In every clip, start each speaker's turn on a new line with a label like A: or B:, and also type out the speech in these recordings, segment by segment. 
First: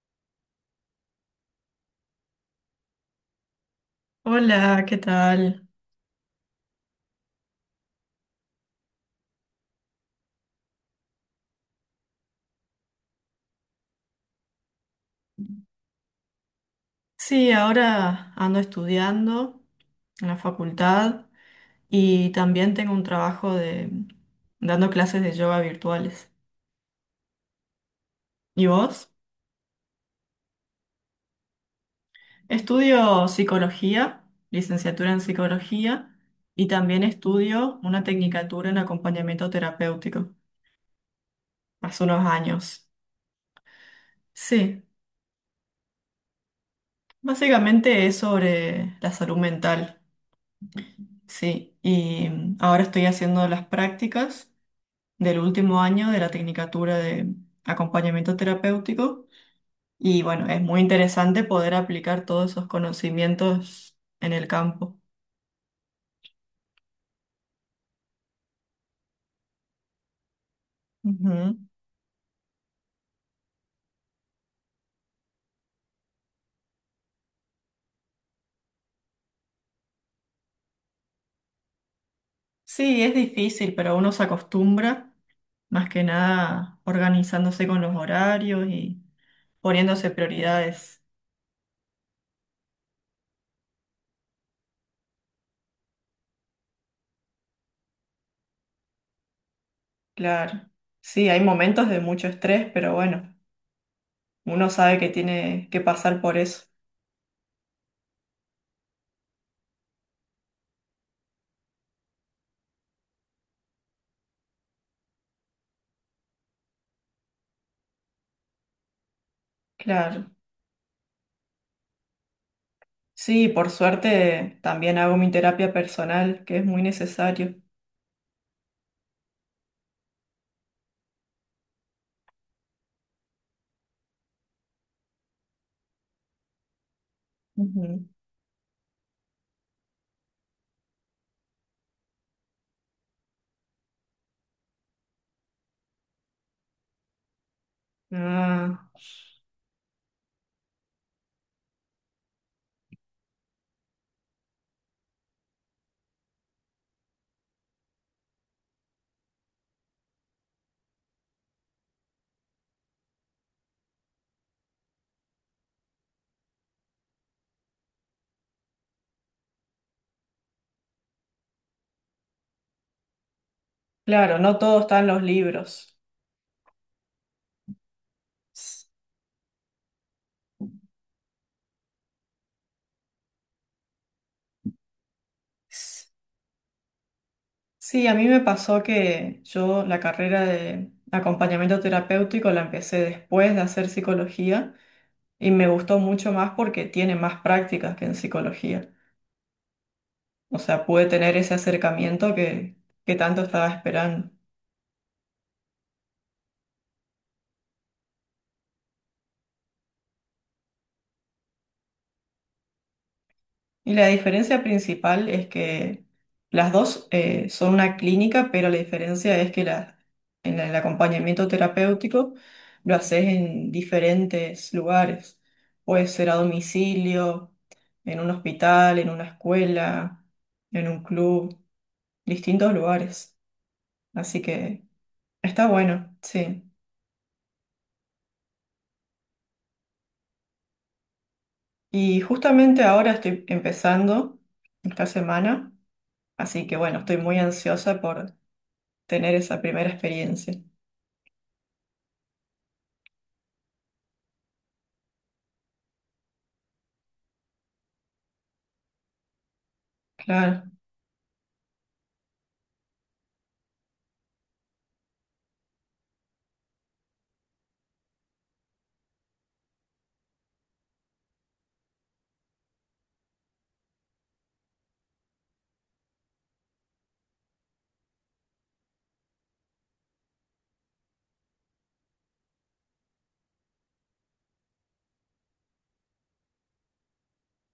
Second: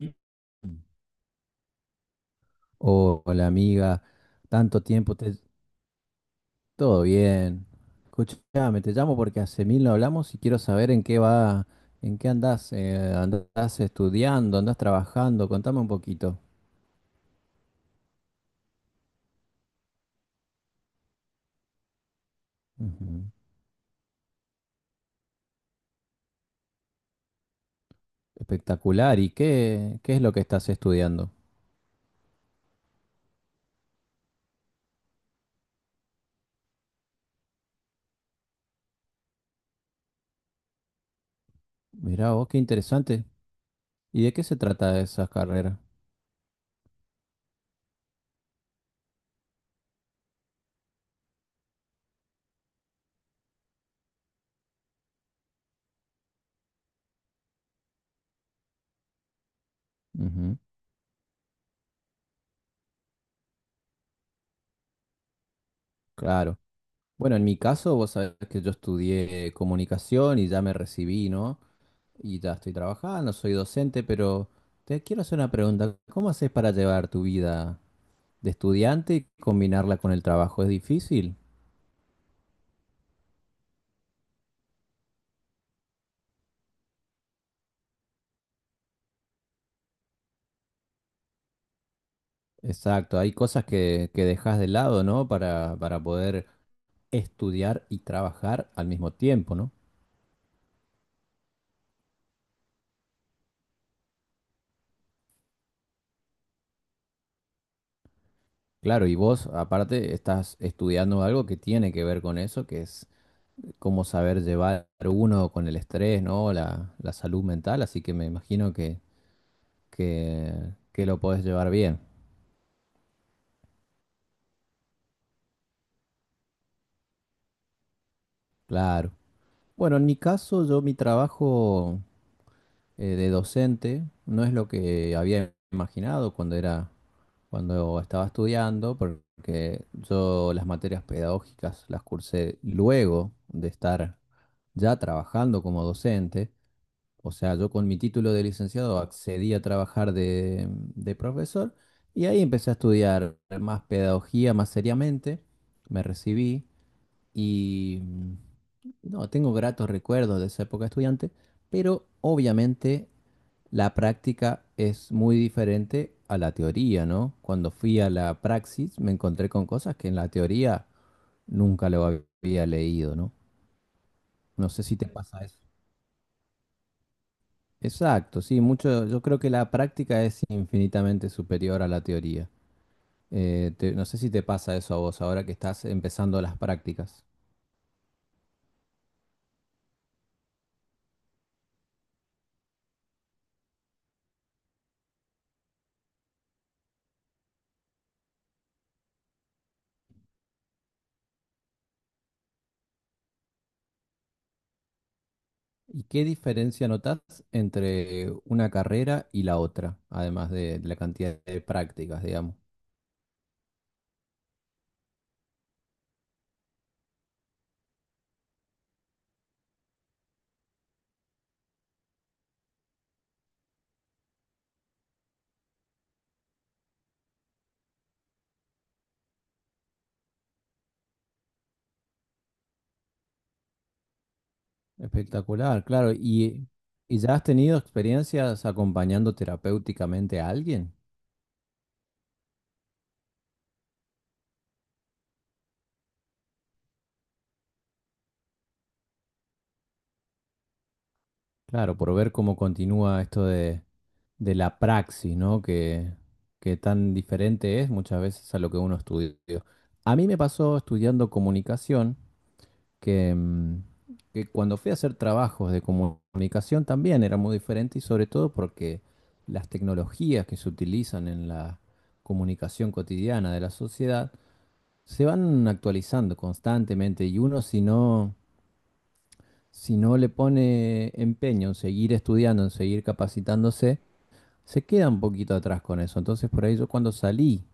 A: Mm. Oh, hola amiga, tanto
B: Hola, ¿qué
A: tiempo,
B: tal?
A: todo bien. Escuchame, te llamo porque hace mil no hablamos y quiero saber en qué va, en qué andás, andás estudiando, andás trabajando, contame un poquito.
B: Sí, ahora ando estudiando en la facultad y también tengo un
A: Ujú.
B: trabajo de dando clases de yoga virtuales. ¿Y vos?
A: Espectacular, ¿y qué es lo que estás estudiando?
B: Estudio psicología, licenciatura en psicología y también estudio una tecnicatura en acompañamiento terapéutico hace unos
A: Mirá vos, qué
B: años.
A: interesante. ¿Y de qué se
B: Sí,
A: trata esa carrera?
B: básicamente es sobre la salud mental. Sí, y ahora estoy haciendo las prácticas del último año de la tecnicatura de acompañamiento terapéutico. Y bueno,
A: Ujú.
B: es muy interesante poder aplicar todos esos conocimientos en el campo.
A: Claro. Bueno, en mi caso, vos sabés que yo estudié comunicación y ya me recibí,
B: Ujú.
A: ¿no? Y ya estoy trabajando, soy docente, pero te quiero hacer una pregunta. ¿Cómo haces para llevar tu vida de estudiante y combinarla con el trabajo? ¿Es difícil?
B: Sí, es difícil, pero uno se acostumbra, más que nada organizándose con los horarios y poniéndose prioridades.
A: Exacto, hay cosas que dejas de lado, ¿no? Para poder estudiar y trabajar al mismo tiempo, ¿no?
B: Claro. Sí, hay momentos de mucho estrés, pero bueno, uno sabe que tiene que pasar por eso.
A: Claro, y vos aparte estás estudiando algo que tiene que ver con eso, que es cómo saber llevar uno con el estrés, ¿no? La salud mental, así que me imagino
B: Claro.
A: que, que lo podés llevar bien.
B: Sí, por suerte también hago mi terapia personal, que es muy necesario.
A: Claro. Bueno, en mi caso, yo mi trabajo de docente no es lo que había imaginado cuando cuando
B: Ujú.
A: estaba estudiando, porque yo las materias pedagógicas las cursé luego de estar ya trabajando como docente. O sea, yo con mi título de
B: Ah,
A: licenciado accedí a trabajar de profesor y ahí empecé a estudiar más pedagogía más seriamente. Me recibí y no, tengo gratos recuerdos de esa época de estudiante, pero obviamente la práctica es muy diferente a la teoría, ¿no? Cuando fui a la praxis me encontré con cosas que en la teoría nunca lo había leído, ¿no?
B: claro, no
A: No
B: todo
A: sé si
B: está en
A: te
B: los
A: pasa eso.
B: libros.
A: Exacto, sí,
B: S-
A: mucho, yo creo que la práctica es infinitamente superior a la teoría. No sé si te pasa eso a vos ahora que estás
B: s-
A: empezando las prácticas.
B: Sí, a mí me pasó que yo la carrera de acompañamiento terapéutico la empecé después de hacer psicología y me gustó mucho más porque tiene más prácticas que en psicología. O sea, pude tener ese acercamiento que tanto estaba esperando.
A: ¿Y qué diferencia notas entre una carrera y la otra, además de la cantidad de prácticas, digamos?
B: Y la diferencia principal es que las dos son una clínica, pero la diferencia es que en el acompañamiento terapéutico lo haces en diferentes lugares. Puede ser a domicilio, en un hospital, en una escuela, en un club, distintos lugares. Así que está
A: Espectacular, claro.
B: bueno, sí.
A: ¿ Y ya has tenido experiencias acompañando terapéuticamente a alguien?
B: Y justamente ahora estoy empezando esta semana, así que bueno, estoy muy ansiosa por tener esa primera experiencia.
A: Claro, por ver cómo continúa esto de la praxis, ¿no? Que tan diferente es muchas veces a lo que uno estudia. A mí me
B: Claro,
A: pasó estudiando comunicación que, mm, que cuando fui a hacer trabajos de comunicación también era muy diferente y sobre todo porque las tecnologías que se utilizan en la comunicación cotidiana de la sociedad se van actualizando constantemente y uno si no le pone empeño en seguir estudiando, en seguir capacitándose, se queda un poquito atrás con eso. Entonces por ahí yo cuando salí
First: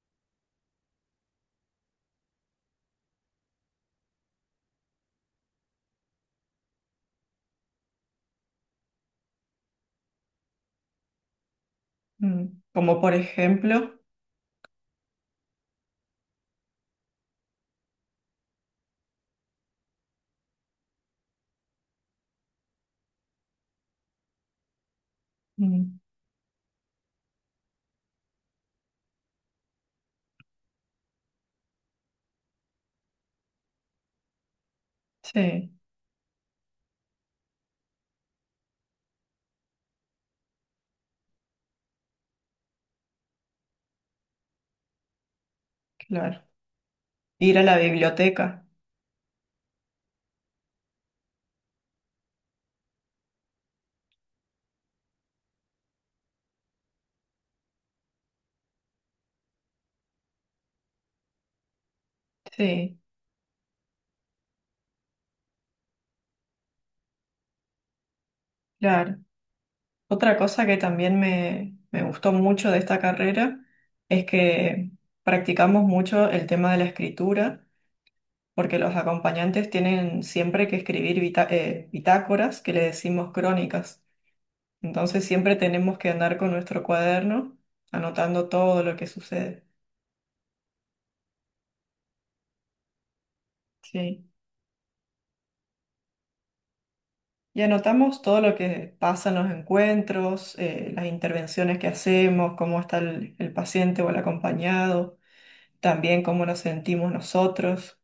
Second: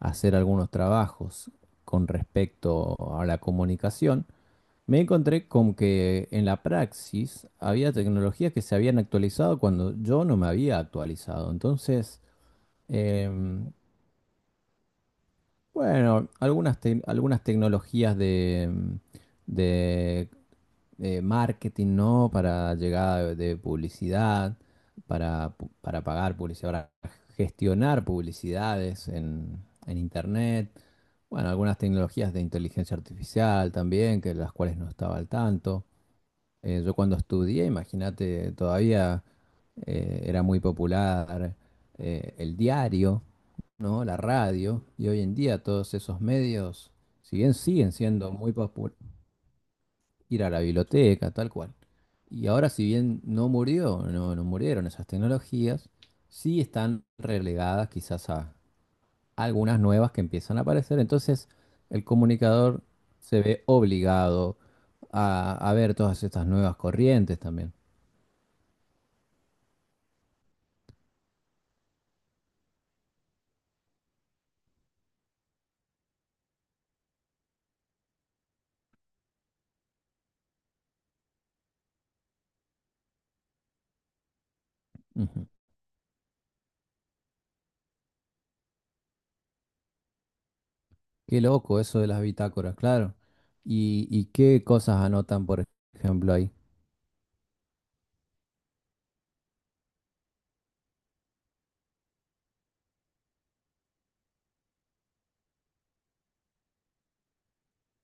A: a hacer algunos trabajos con respecto a la comunicación, me encontré con que en la praxis había tecnologías que se habían actualizado cuando yo no me había actualizado. Entonces,
B: mm. Como por
A: em,
B: ejemplo,
A: bueno, algunas tecnologías de marketing, ¿no? Para llegada de publicidad,
B: mm,
A: para pagar publicidad, para gestionar publicidades en Internet. Bueno, algunas tecnologías de inteligencia artificial también, que las cuales no estaba al
B: sí,
A: tanto. Yo cuando estudié, imagínate, todavía era muy popular el diario, ¿no? La radio, y hoy en día todos esos
B: claro,
A: medios, si bien
B: ir a la
A: siguen siendo muy
B: biblioteca,
A: populares, ir a la biblioteca, tal cual. Y ahora, si bien no murió, no murieron esas tecnologías, sí están relegadas quizás a algunas nuevas que empiezan a aparecer. Entonces, el comunicador
B: sí,
A: se ve obligado a ver todas estas nuevas corrientes también.
B: claro. Otra cosa que también me gustó mucho de esta carrera es que practicamos mucho el tema de la escritura, porque los acompañantes tienen siempre que escribir bitácoras, que le decimos crónicas. Entonces
A: Ujú.
B: siempre tenemos que andar con nuestro cuaderno anotando todo lo que sucede.
A: Qué loco eso de las bitácoras, claro. ¿
B: Sí.
A: Y qué cosas anotan, por ejemplo, ahí?
B: Y anotamos todo lo que pasa en los encuentros, las intervenciones que hacemos, cómo está el paciente o el acompañado, también cómo nos sentimos nosotros.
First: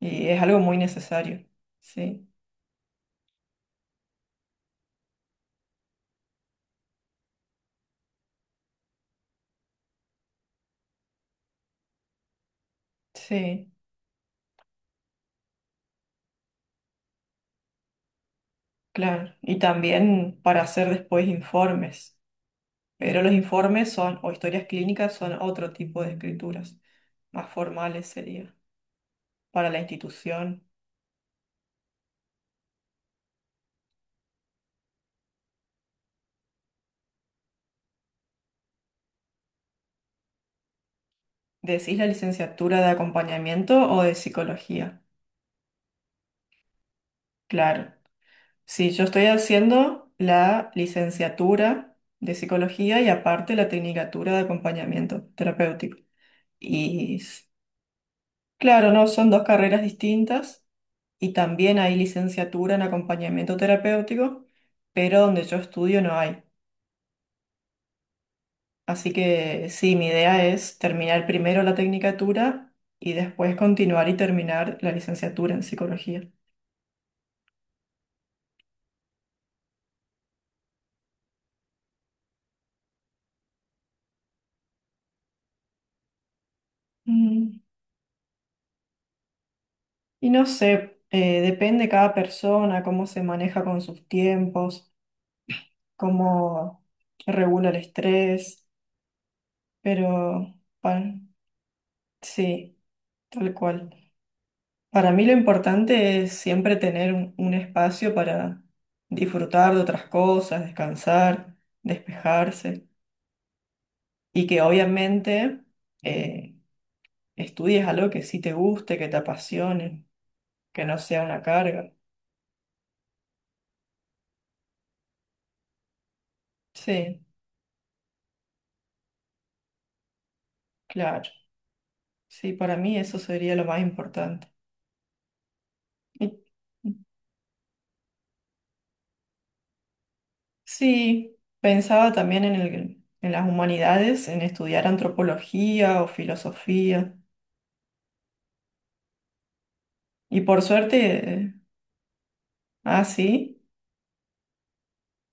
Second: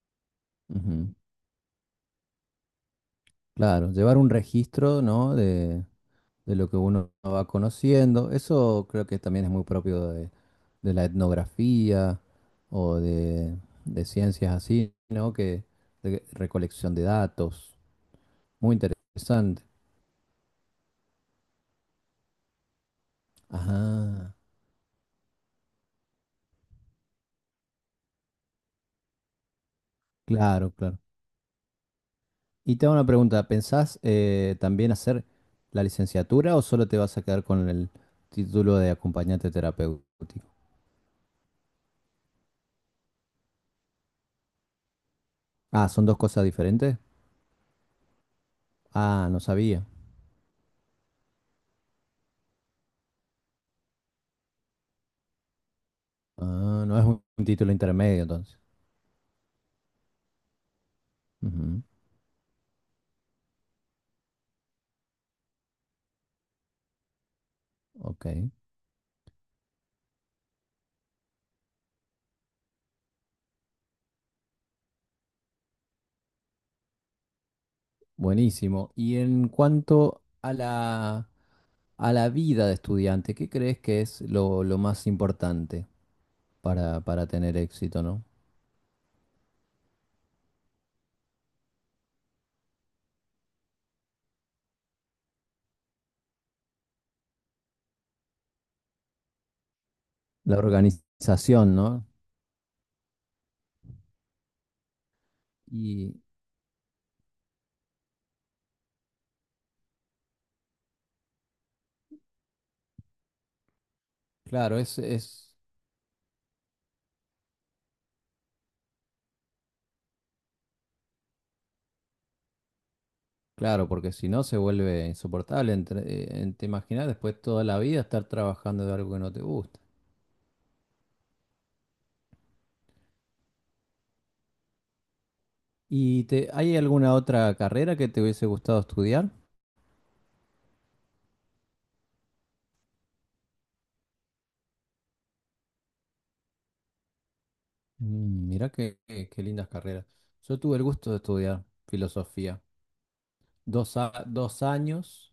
B: Y es algo muy
A: Ujú.
B: necesario. Sí,
A: Claro, llevar un registro, ¿no? De lo que uno va conociendo. Eso creo que también es muy propio de la etnografía o
B: sí,
A: de ciencias así, ¿no? Que de recolección de datos. Muy
B: claro. Y
A: interesante.
B: también para hacer después informes. Pero los informes son, o
A: Ajá,
B: historias clínicas son otro tipo de escrituras, más formales sería, para la institución.
A: claro, claro. Y te hago una pregunta, ¿pensás también hacer la licenciatura o solo te vas a quedar con el título de acompañante terapéutico?
B: ¿Decís la licenciatura de acompañamiento o de psicología?
A: Ah, ¿son dos cosas diferentes?
B: Claro. Sí, yo estoy
A: Ah, no sabía.
B: haciendo la licenciatura de psicología y aparte la tecnicatura de acompañamiento terapéutico.
A: Ah, no es
B: Y
A: un
B: s-
A: título intermedio entonces.
B: claro, no, son dos carreras distintas y también
A: Ujú.
B: hay licenciatura en acompañamiento terapéutico, pero donde yo estudio no hay.
A: Ok,
B: Así que sí, mi idea es terminar primero la tecnicatura y después continuar y terminar la licenciatura en psicología.
A: buenísimo. Y en cuanto a a la vida de estudiante, ¿qué crees que es lo más importante para tener
B: Mm.
A: éxito, ¿no?
B: Y no sé, depende cada persona, cómo se maneja con sus tiempos, cómo regula el estrés, pero
A: La
B: pa-
A: organización, ¿no?
B: sí, tal cual. Para mí lo
A: Y
B: importante es siempre tener un espacio para disfrutar de otras cosas, descansar, despejarse y que
A: claro, es
B: obviamente eh, estudies algo que sí te guste, que te apasione, que no sea una carga.
A: claro, porque si no se vuelve insoportable. Te imaginas
B: Sí,
A: después toda la vida estar trabajando de algo que no te gusta.
B: claro. Sí, para mí eso sería lo más importante.
A: ¿Y
B: Y-
A: hay alguna otra carrera que te hubiese gustado estudiar?
B: Sí, pensaba también en en las humanidades, en estudiar antropología o filosofía.
A: Mm, mirá qué lindas carreras.
B: Y
A: Yo
B: por
A: tuve el gusto de
B: suerte,
A: estudiar filosofía.
B: ah, sí,
A: Dos años,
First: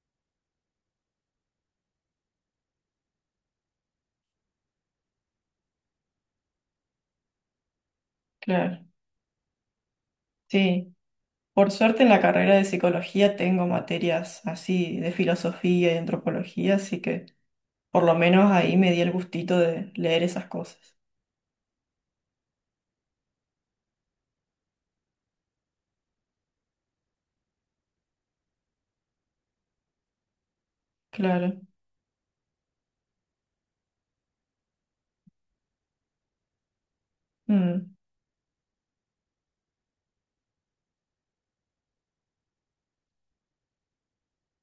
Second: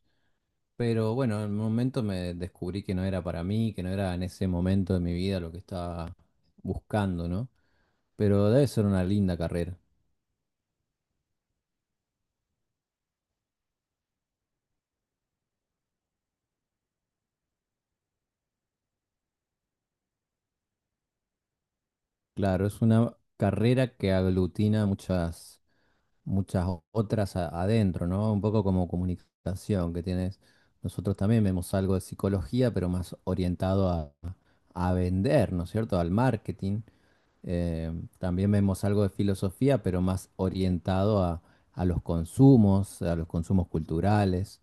A: pero bueno, en un momento me descubrí que no era para mí, que no era en ese momento de mi vida lo que estaba buscando, ¿no? Pero debe
B: claro,
A: ser una linda carrera.
B: sí. Por suerte en la carrera de psicología tengo materias así de filosofía y antropología, así que por lo menos ahí me di el gustito de leer esas cosas.
A: Claro, es una carrera que aglutina muchas otras adentro, ¿no? Un poco como comunicación que tienes. Nosotros también
B: Claro,
A: vemos algo de psicología, pero más orientado a vender, ¿no es cierto? Al marketing. Eh,
B: mm,
A: También vemos algo de filosofía, pero más orientado a los consumos culturales.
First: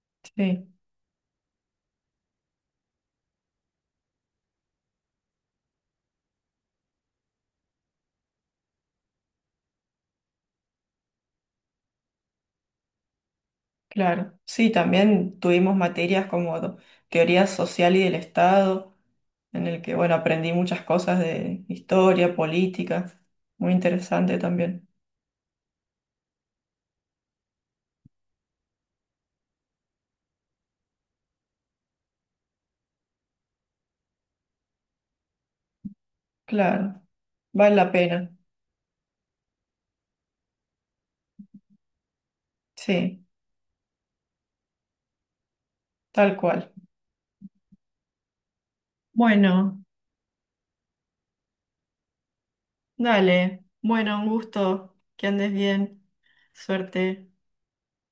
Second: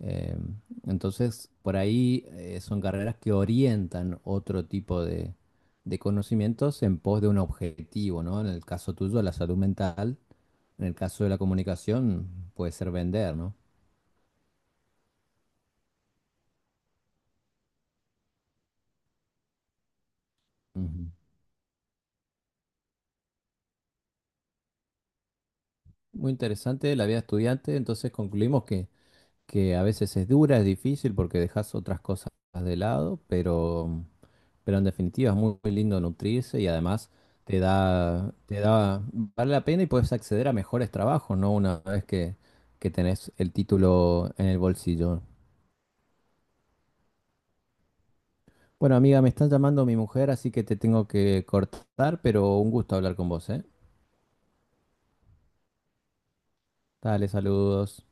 A: Eh,
B: sí.
A: entonces, por ahí son carreras que orientan otro tipo de conocimientos en pos de un objetivo, ¿no? En el caso tuyo, la salud mental, en el caso de la comunicación, puede ser vender, ¿no?
B: Claro, sí, también tuvimos materias como teoría social y del Estado, en el que, bueno, aprendí muchas
A: Ujú.
B: cosas de historia, política, muy interesante también.
A: Muy interesante la vida estudiante, entonces concluimos que a veces es dura, es difícil porque dejas otras cosas de lado, pero en definitiva es muy, muy lindo nutrirse y
B: Claro,
A: además
B: vale la pena,
A: te da, vale la pena y puedes acceder a mejores trabajos, ¿no? Una vez que
B: sí,
A: tenés el título en el bolsillo.
B: tal cual.
A: Bueno, amiga, me están
B: Bueno,
A: llamando mi mujer, así que te tengo que cortar, pero un gusto hablar con vos, ¿eh?
B: dale, bueno, un gusto, que andes bien,
A: Dale,
B: suerte.
A: saludos.